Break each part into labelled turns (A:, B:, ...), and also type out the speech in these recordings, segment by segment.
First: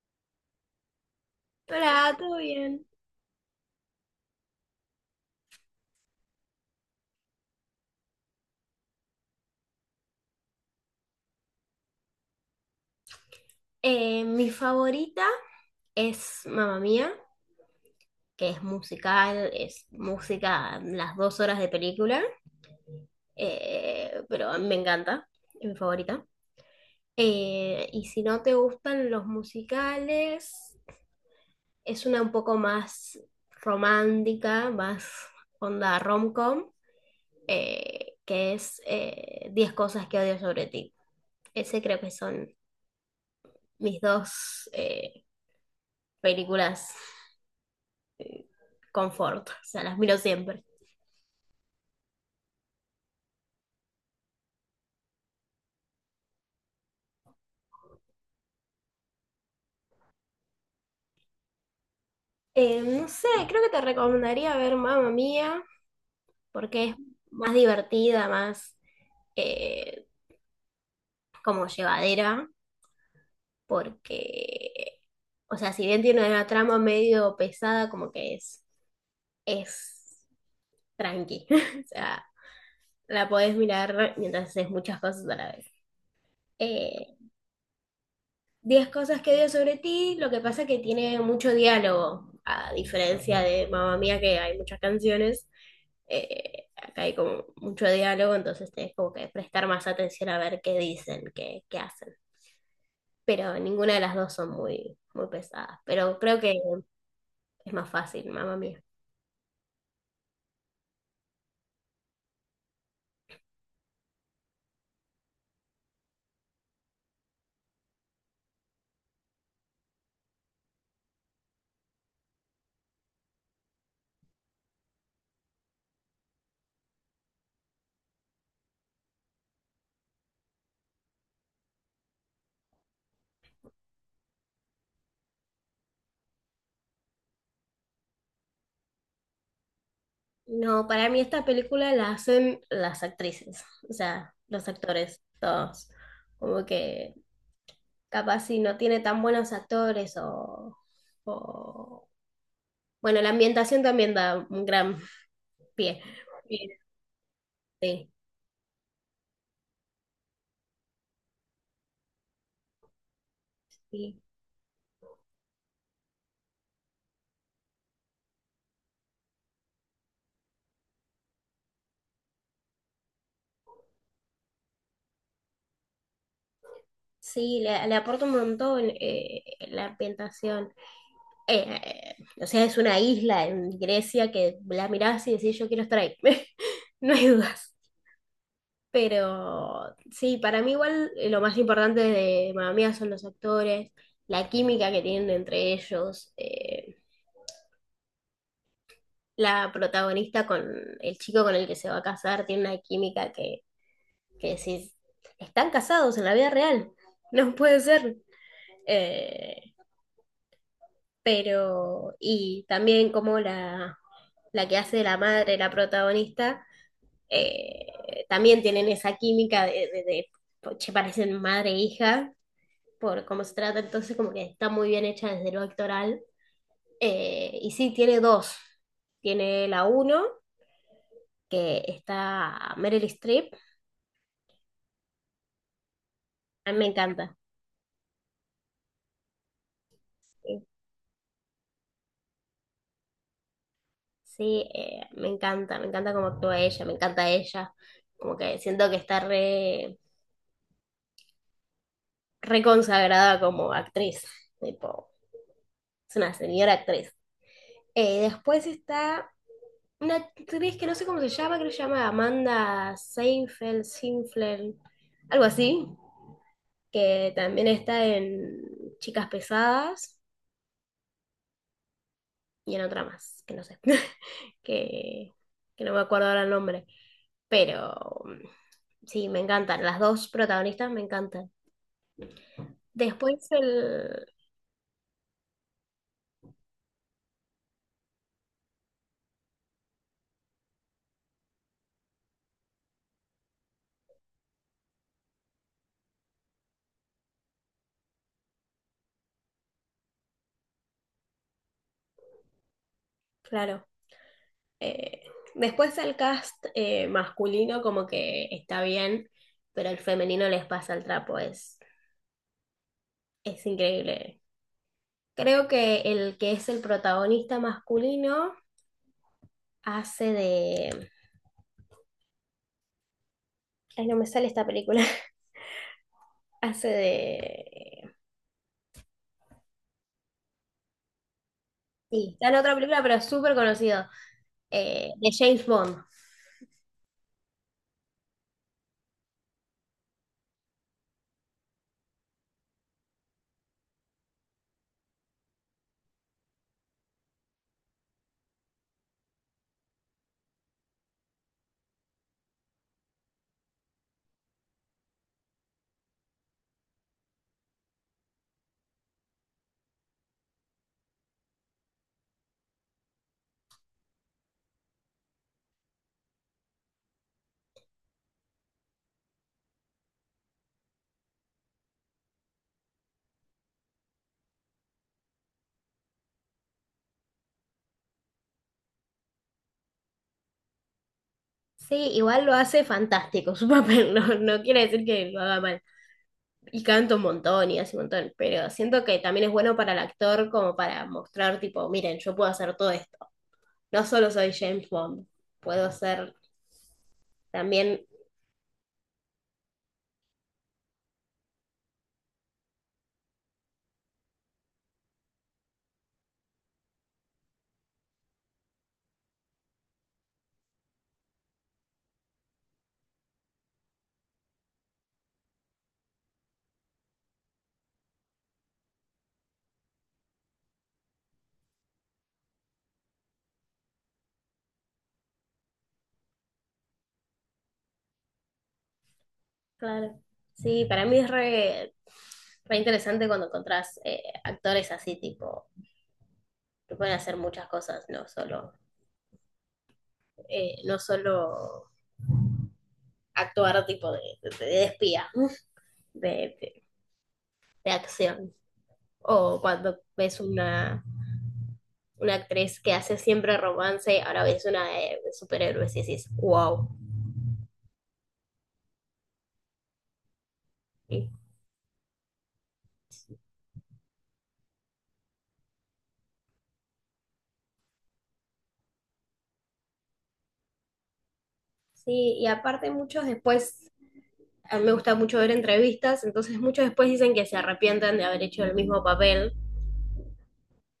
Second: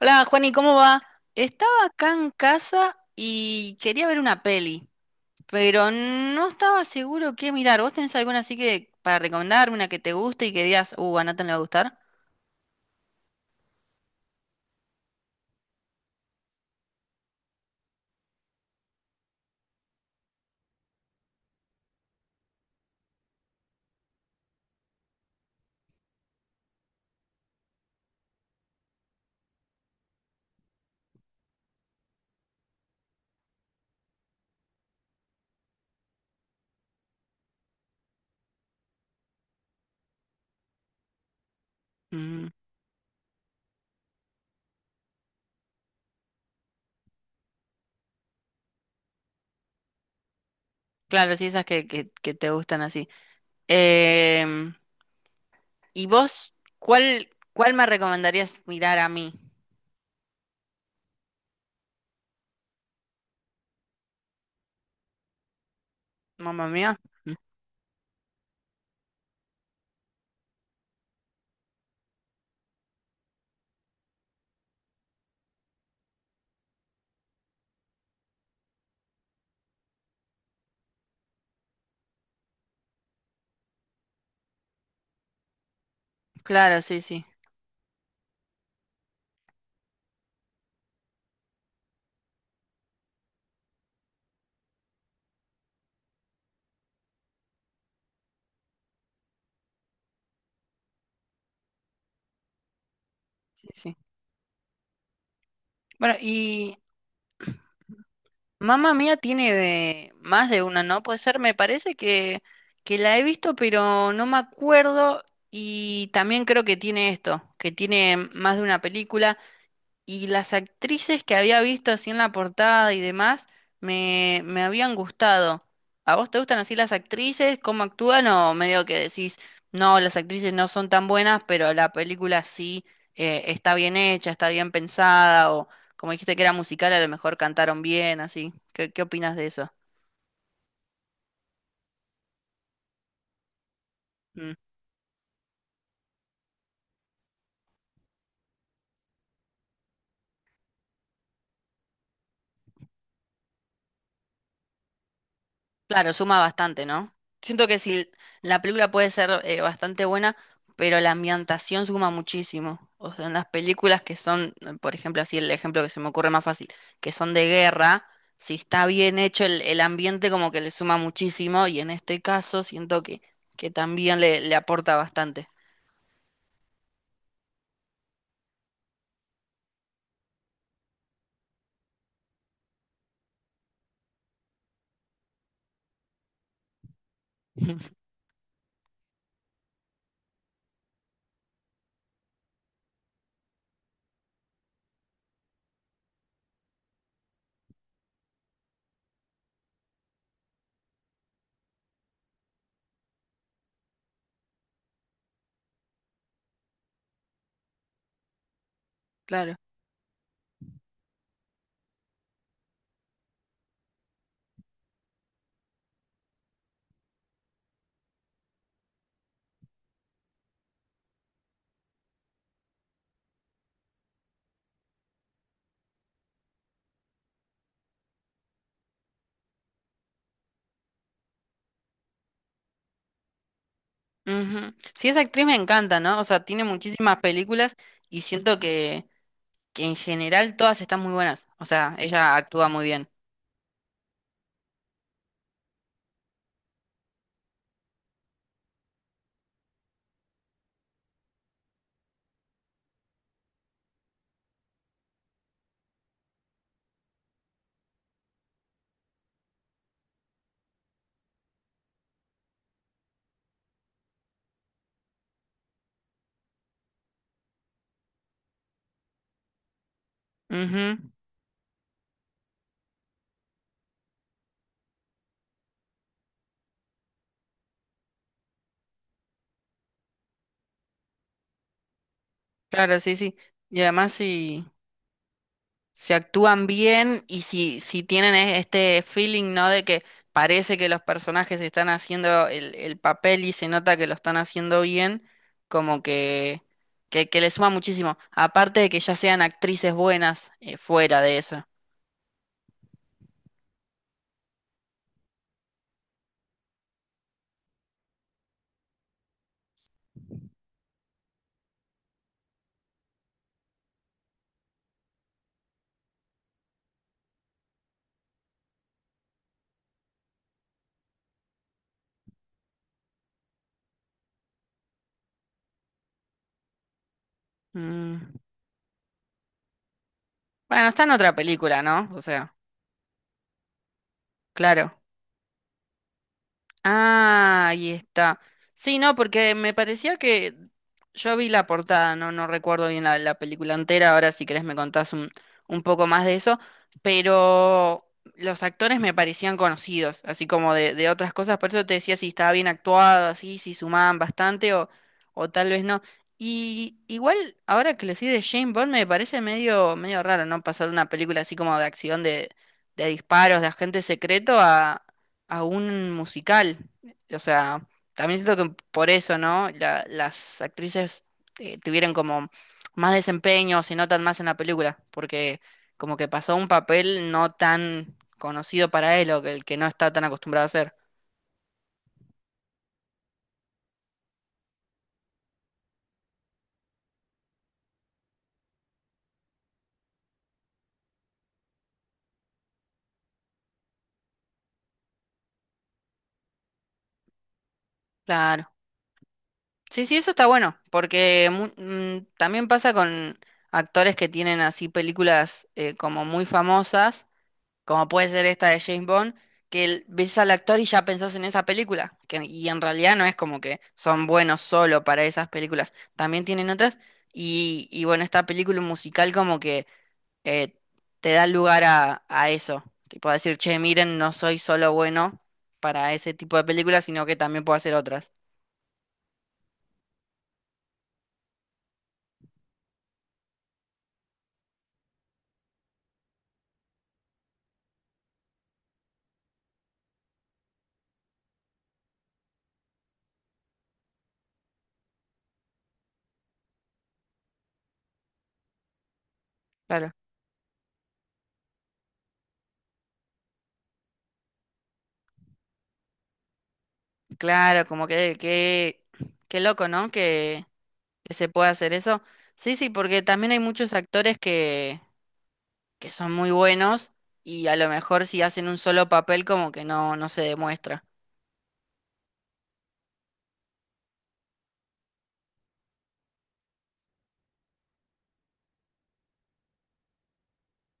A: Hola, Juani, ¿cómo va? Estaba acá
B: Hola,
A: en
B: ¿todo bien?
A: casa y quería ver una peli, pero no estaba seguro qué mirar. ¿Vos tenés alguna así que para recomendarme, una que te guste y que digas, a Nathan le va a gustar?
B: Mi favorita es Mamma Mía, que es musical, es música las 2 horas de película, pero a mí me encanta, es mi favorita. Y si no te gustan los musicales, es una un poco más romántica, más onda rom-com, que es 10 cosas que odio sobre ti. Ese creo que
A: Mm,
B: son mis dos películas confort, o sea, las miro siempre.
A: claro, sí, esas que te gustan así. Em, ¿Y vos cuál me recomendarías mirar a mí?
B: No sé, creo que te recomendaría ver Mamma Mía,
A: Mamma
B: porque es
A: mía.
B: más divertida, más eh, como llevadera, porque, o sea, si bien tiene una trama medio pesada, como que es tranqui, o sea, la podés mirar mientras haces muchas cosas a la vez.
A: Claro, sí,
B: Eh,
A: sí,
B: 10 cosas que odio sobre ti, lo que pasa es que tiene mucho diálogo, a diferencia de Mamma Mía, que hay muchas canciones. Acá hay como mucho diálogo, entonces tenés como que prestar más atención a ver qué dicen, qué hacen. Pero
A: sí,
B: ninguna
A: sí.
B: de las dos son muy, muy pesadas.
A: Bueno,
B: Pero creo que
A: y
B: es más fácil, mamá mía.
A: Mamma Mía tiene más de una, ¿no? Puede ser, me parece que la he visto, pero no me acuerdo. Y también creo que tiene esto, que tiene más de una película. Y las actrices que había visto así en la portada y demás me habían gustado. ¿A vos te gustan así las actrices? ¿Cómo actúan? O medio que decís, no, las actrices no son tan buenas, pero la película sí está bien hecha, está bien pensada, o como dijiste que era musical, a lo mejor cantaron bien, así. ¿Qué opinas de eso?
B: No, para mí esta película la hacen las actrices, o sea, los actores, todos. Como que capaz si no tiene tan buenos actores o- bueno, la ambientación también da un gran pie.
A: Claro, suma bastante, ¿no? Siento que
B: Sí,
A: si la película puede ser bastante buena, pero la ambientación suma muchísimo. O sea, en las películas que
B: sí.
A: son, por ejemplo, así el ejemplo que se me ocurre más fácil, que son de guerra, si está bien hecho el ambiente como que le suma muchísimo y en este caso siento que también le aporta bastante.
B: Sí, le aporta un montón la ambientación. Eh, eh, o sea, es una isla en Grecia que la mirás y decís, yo quiero estar ahí. No hay dudas. Pero sí, para mí igual lo más importante de Mamma Mía son los actores, la química que tienen entre ellos, la protagonista con el chico con el que se va a casar tiene una química que decís, están casados en la vida real, no puede ser.
A: Claro.
B: Eh, pero y también como la que hace la madre, la protagonista, también tienen esa química che, parecen madre e hija por cómo se trata, entonces como que está muy bien hecha desde lo actoral. Y sí, tiene dos, tiene la uno, que está Meryl Streep,
A: Ujú. Sí, esa actriz me encanta, ¿no? O sea, tiene
B: a mí me
A: muchísimas
B: encanta.
A: películas y siento que en general
B: Eh,
A: todas están muy buenas. O sea, ella actúa muy bien.
B: Sí, me encanta cómo actúa ella, me encanta ella, como que siento que está re reconsagrada como actriz, tipo, es una señora actriz. Después está una actriz que no sé cómo se llama, creo que se llama Amanda Seinfeld, Sinfeld, algo así, que también está en Chicas Pesadas
A: Ujú,
B: y en otra más, que no sé, que, que no me acuerdo ahora el nombre, pero sí, me encantan, las dos protagonistas me encantan.
A: claro, sí, sí.
B: Después
A: Y además
B: el,
A: si actúan bien y si tienen este feeling, ¿no? De que parece que los personajes están haciendo el papel y se nota que lo están haciendo bien, como que le suma muchísimo. Aparte de que ya sean actrices buenas fuera de eso.
B: claro. Eh, después el cast masculino como que está bien, pero el femenino les pasa el trapo, es increíble. Creo que el que es el protagonista masculino hace de... Ay, no me sale esta película. Hace de...
A: Mm. Bueno, está en otra película, ¿no? O
B: Sí, está
A: sea,
B: en otra película, pero es súper conocido.
A: claro.
B: De James Bond.
A: Ah, ahí está. Sí, no, porque me parecía que yo vi la portada, no, no recuerdo bien la película entera, ahora si querés me contás un poco más de eso, pero los actores me parecían conocidos, así como de otras cosas, por eso te decía si estaba bien actuado, así, si sumaban bastante o tal vez no. Y igual, ahora que lo decís de James Bond, me parece medio, medio raro, ¿no? Pasar una película así como de acción de disparos, de agente secreto a un musical. O sea, también siento que por eso, ¿no? Las actrices tuvieron como más desempeño, se notan más en la película, porque como que pasó un papel no tan conocido para él o que el que no está tan acostumbrado a hacer.
B: Sí, igual lo hace fantástico su papel, no, no quiere decir que lo haga mal. Y canto un montón y hace un montón, pero siento que también es bueno para el actor como para mostrar, tipo, miren, yo puedo hacer todo esto. No solo soy James Bond, puedo ser también...
A: Claro. Sí, sí, eso está bueno, porque también pasa con actores que tienen así películas como muy famosas como puede ser esta de James Bond, que ves al actor y ya pensás en esa película, que, y en realidad no es como que son buenos solo para esas películas, también tienen otras, y bueno, esta película musical como que eh, te da lugar a eso, que puedo decir, che, miren, no soy solo bueno para ese tipo de películas, sino que también puedo hacer otras.
B: Claro. Sí, para mí es re interesante cuando encontrás actores así, tipo, que pueden hacer muchas cosas, no solo actuar tipo de espía, de, de- de acción. O cuando
A: Claro,
B: ves una actriz que hace siempre romance, ahora ves una de superhéroes y decís, wow.
A: claro, como qué loco, ¿no?
B: Sí,
A: Que se pueda hacer eso. Sí, sí, porque también hay muchos actores que son muy buenos y a lo mejor si hacen un solo papel como que no, no se demuestra.
B: y aparte muchos después, a mí me gusta mucho ver entrevistas, entonces muchos después dicen que se arrepienten de haber hecho el mismo papel,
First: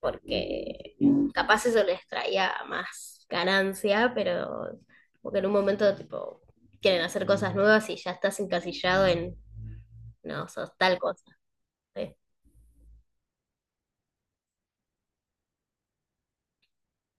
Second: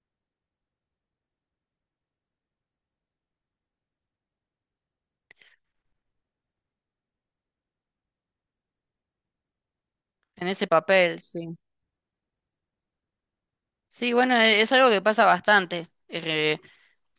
B: porque capaz eso les traía más ganancia, pero porque en un momento tipo quieren hacer cosas nuevas y ya estás encasillado en,
A: En
B: no,
A: ese
B: sos tal
A: papel,
B: cosa.
A: sí.
B: ¿Sí?
A: Sí, bueno, es, algo que pasa bastante,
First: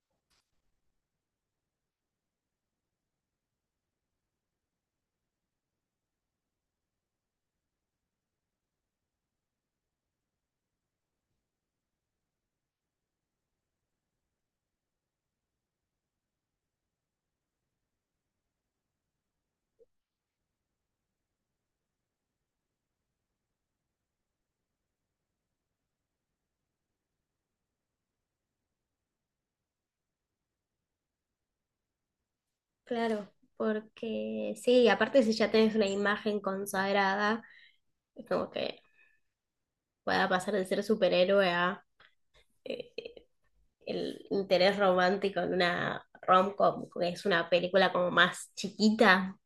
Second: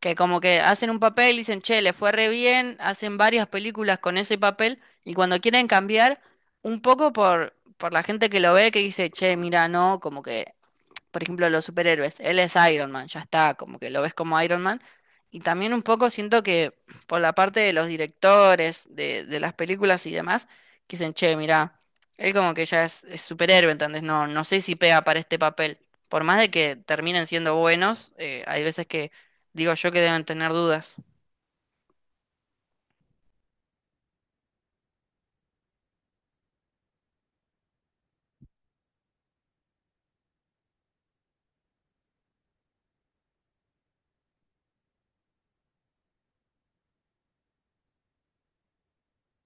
A: que como que hacen un papel y dicen, che, le fue re bien, hacen varias películas con ese papel y cuando quieren cambiar, un poco por la gente que lo ve que dice, che, mira, no, como que por ejemplo, los superhéroes. Él es Iron Man, ya está, como que lo ves como Iron Man. Y también un poco siento que por la parte de los directores, de las películas y demás, que dicen, che, mirá, él como que ya es superhéroe, ¿entendés? No, no sé si pega para este papel. Por más de que terminen siendo buenos, hay veces que digo yo que deben tener dudas.
B: Claro, porque sí, aparte si ya tenés una imagen consagrada, es como que pueda pasar de ser superhéroe a eh, el interés romántico en una rom-com, que es una película como más chiquita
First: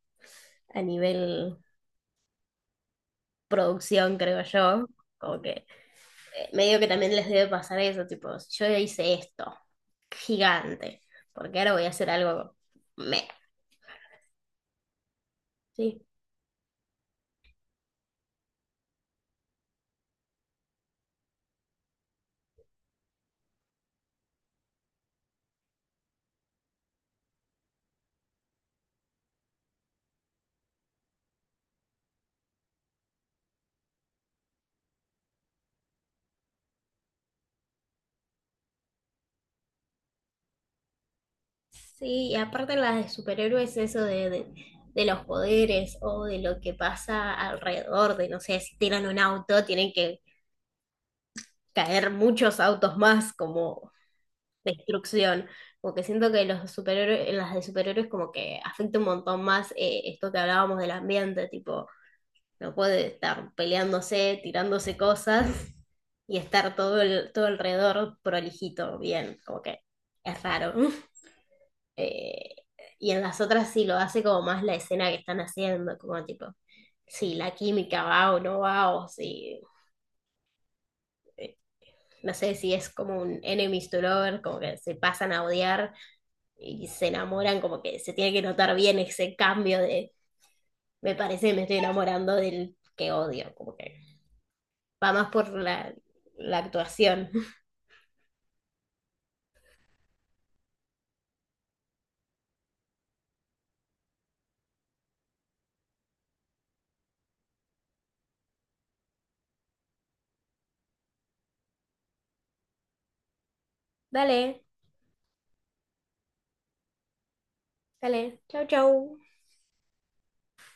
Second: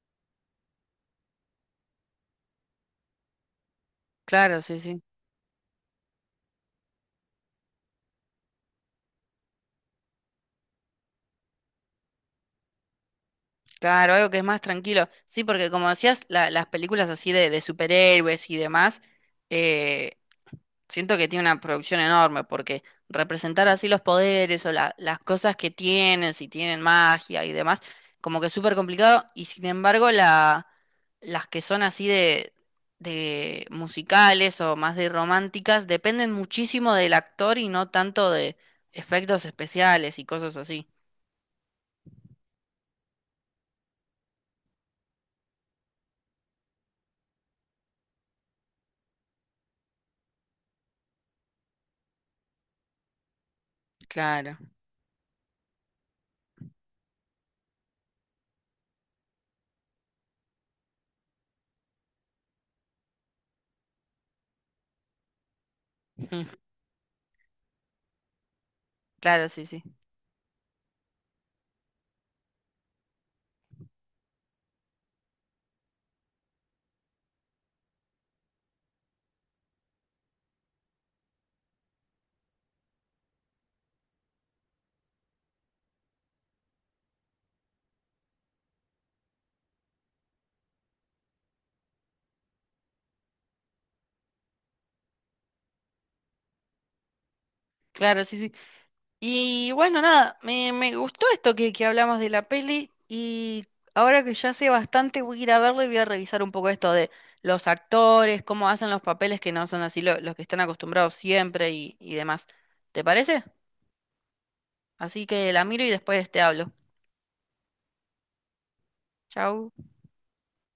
B: a nivel producción, creo
A: Claro, sí,
B: yo.
A: sí.
B: Como que medio que también les debe pasar eso, tipo, yo hice esto, gigante, porque ahora voy a hacer algo meh,
A: Claro, algo que es más tranquilo. Sí, porque como
B: ¿Sí?
A: decías, las películas así de superhéroes y demás, eh, siento que tiene una producción enorme porque representar así los poderes o las cosas que tienen, si tienen magia y demás, como que es súper complicado. Y sin embargo, la, las que son así de musicales o más de románticas dependen muchísimo del actor y no tanto de efectos especiales y cosas así.
B: Sí, y aparte las de superhéroes, eso de los poderes o de lo que pasa alrededor, de no sé, si tiran un auto, tienen que caer muchos autos más como
A: Claro,
B: destrucción. Como que siento que los superhéroes, en las de superhéroes como que afecta un montón más esto que hablábamos del ambiente, tipo, no puede estar peleándose, tirándose cosas y estar todo alrededor prolijito, bien,
A: claro,
B: como
A: sí,
B: que
A: sí.
B: es raro. Eh, y en las otras sí lo hace como más la escena que están haciendo, como tipo, si la química va o no va, o si no sé si es como un enemies to lover, como que se pasan a odiar y se enamoran, como que se tiene que notar bien ese cambio de me parece que me estoy enamorando del que odio, como que va más por la actuación.
A: Claro, sí, sí. Y bueno, nada, me gustó esto que hablamos de la peli y ahora que ya sé bastante voy a ir a verlo y voy a revisar un poco esto de los actores, cómo hacen los papeles que no son así los que están acostumbrados siempre y demás. ¿Te parece?
B: Dale,
A: Así que la miro y después te hablo.
B: dale, chau chau.
A: Chau.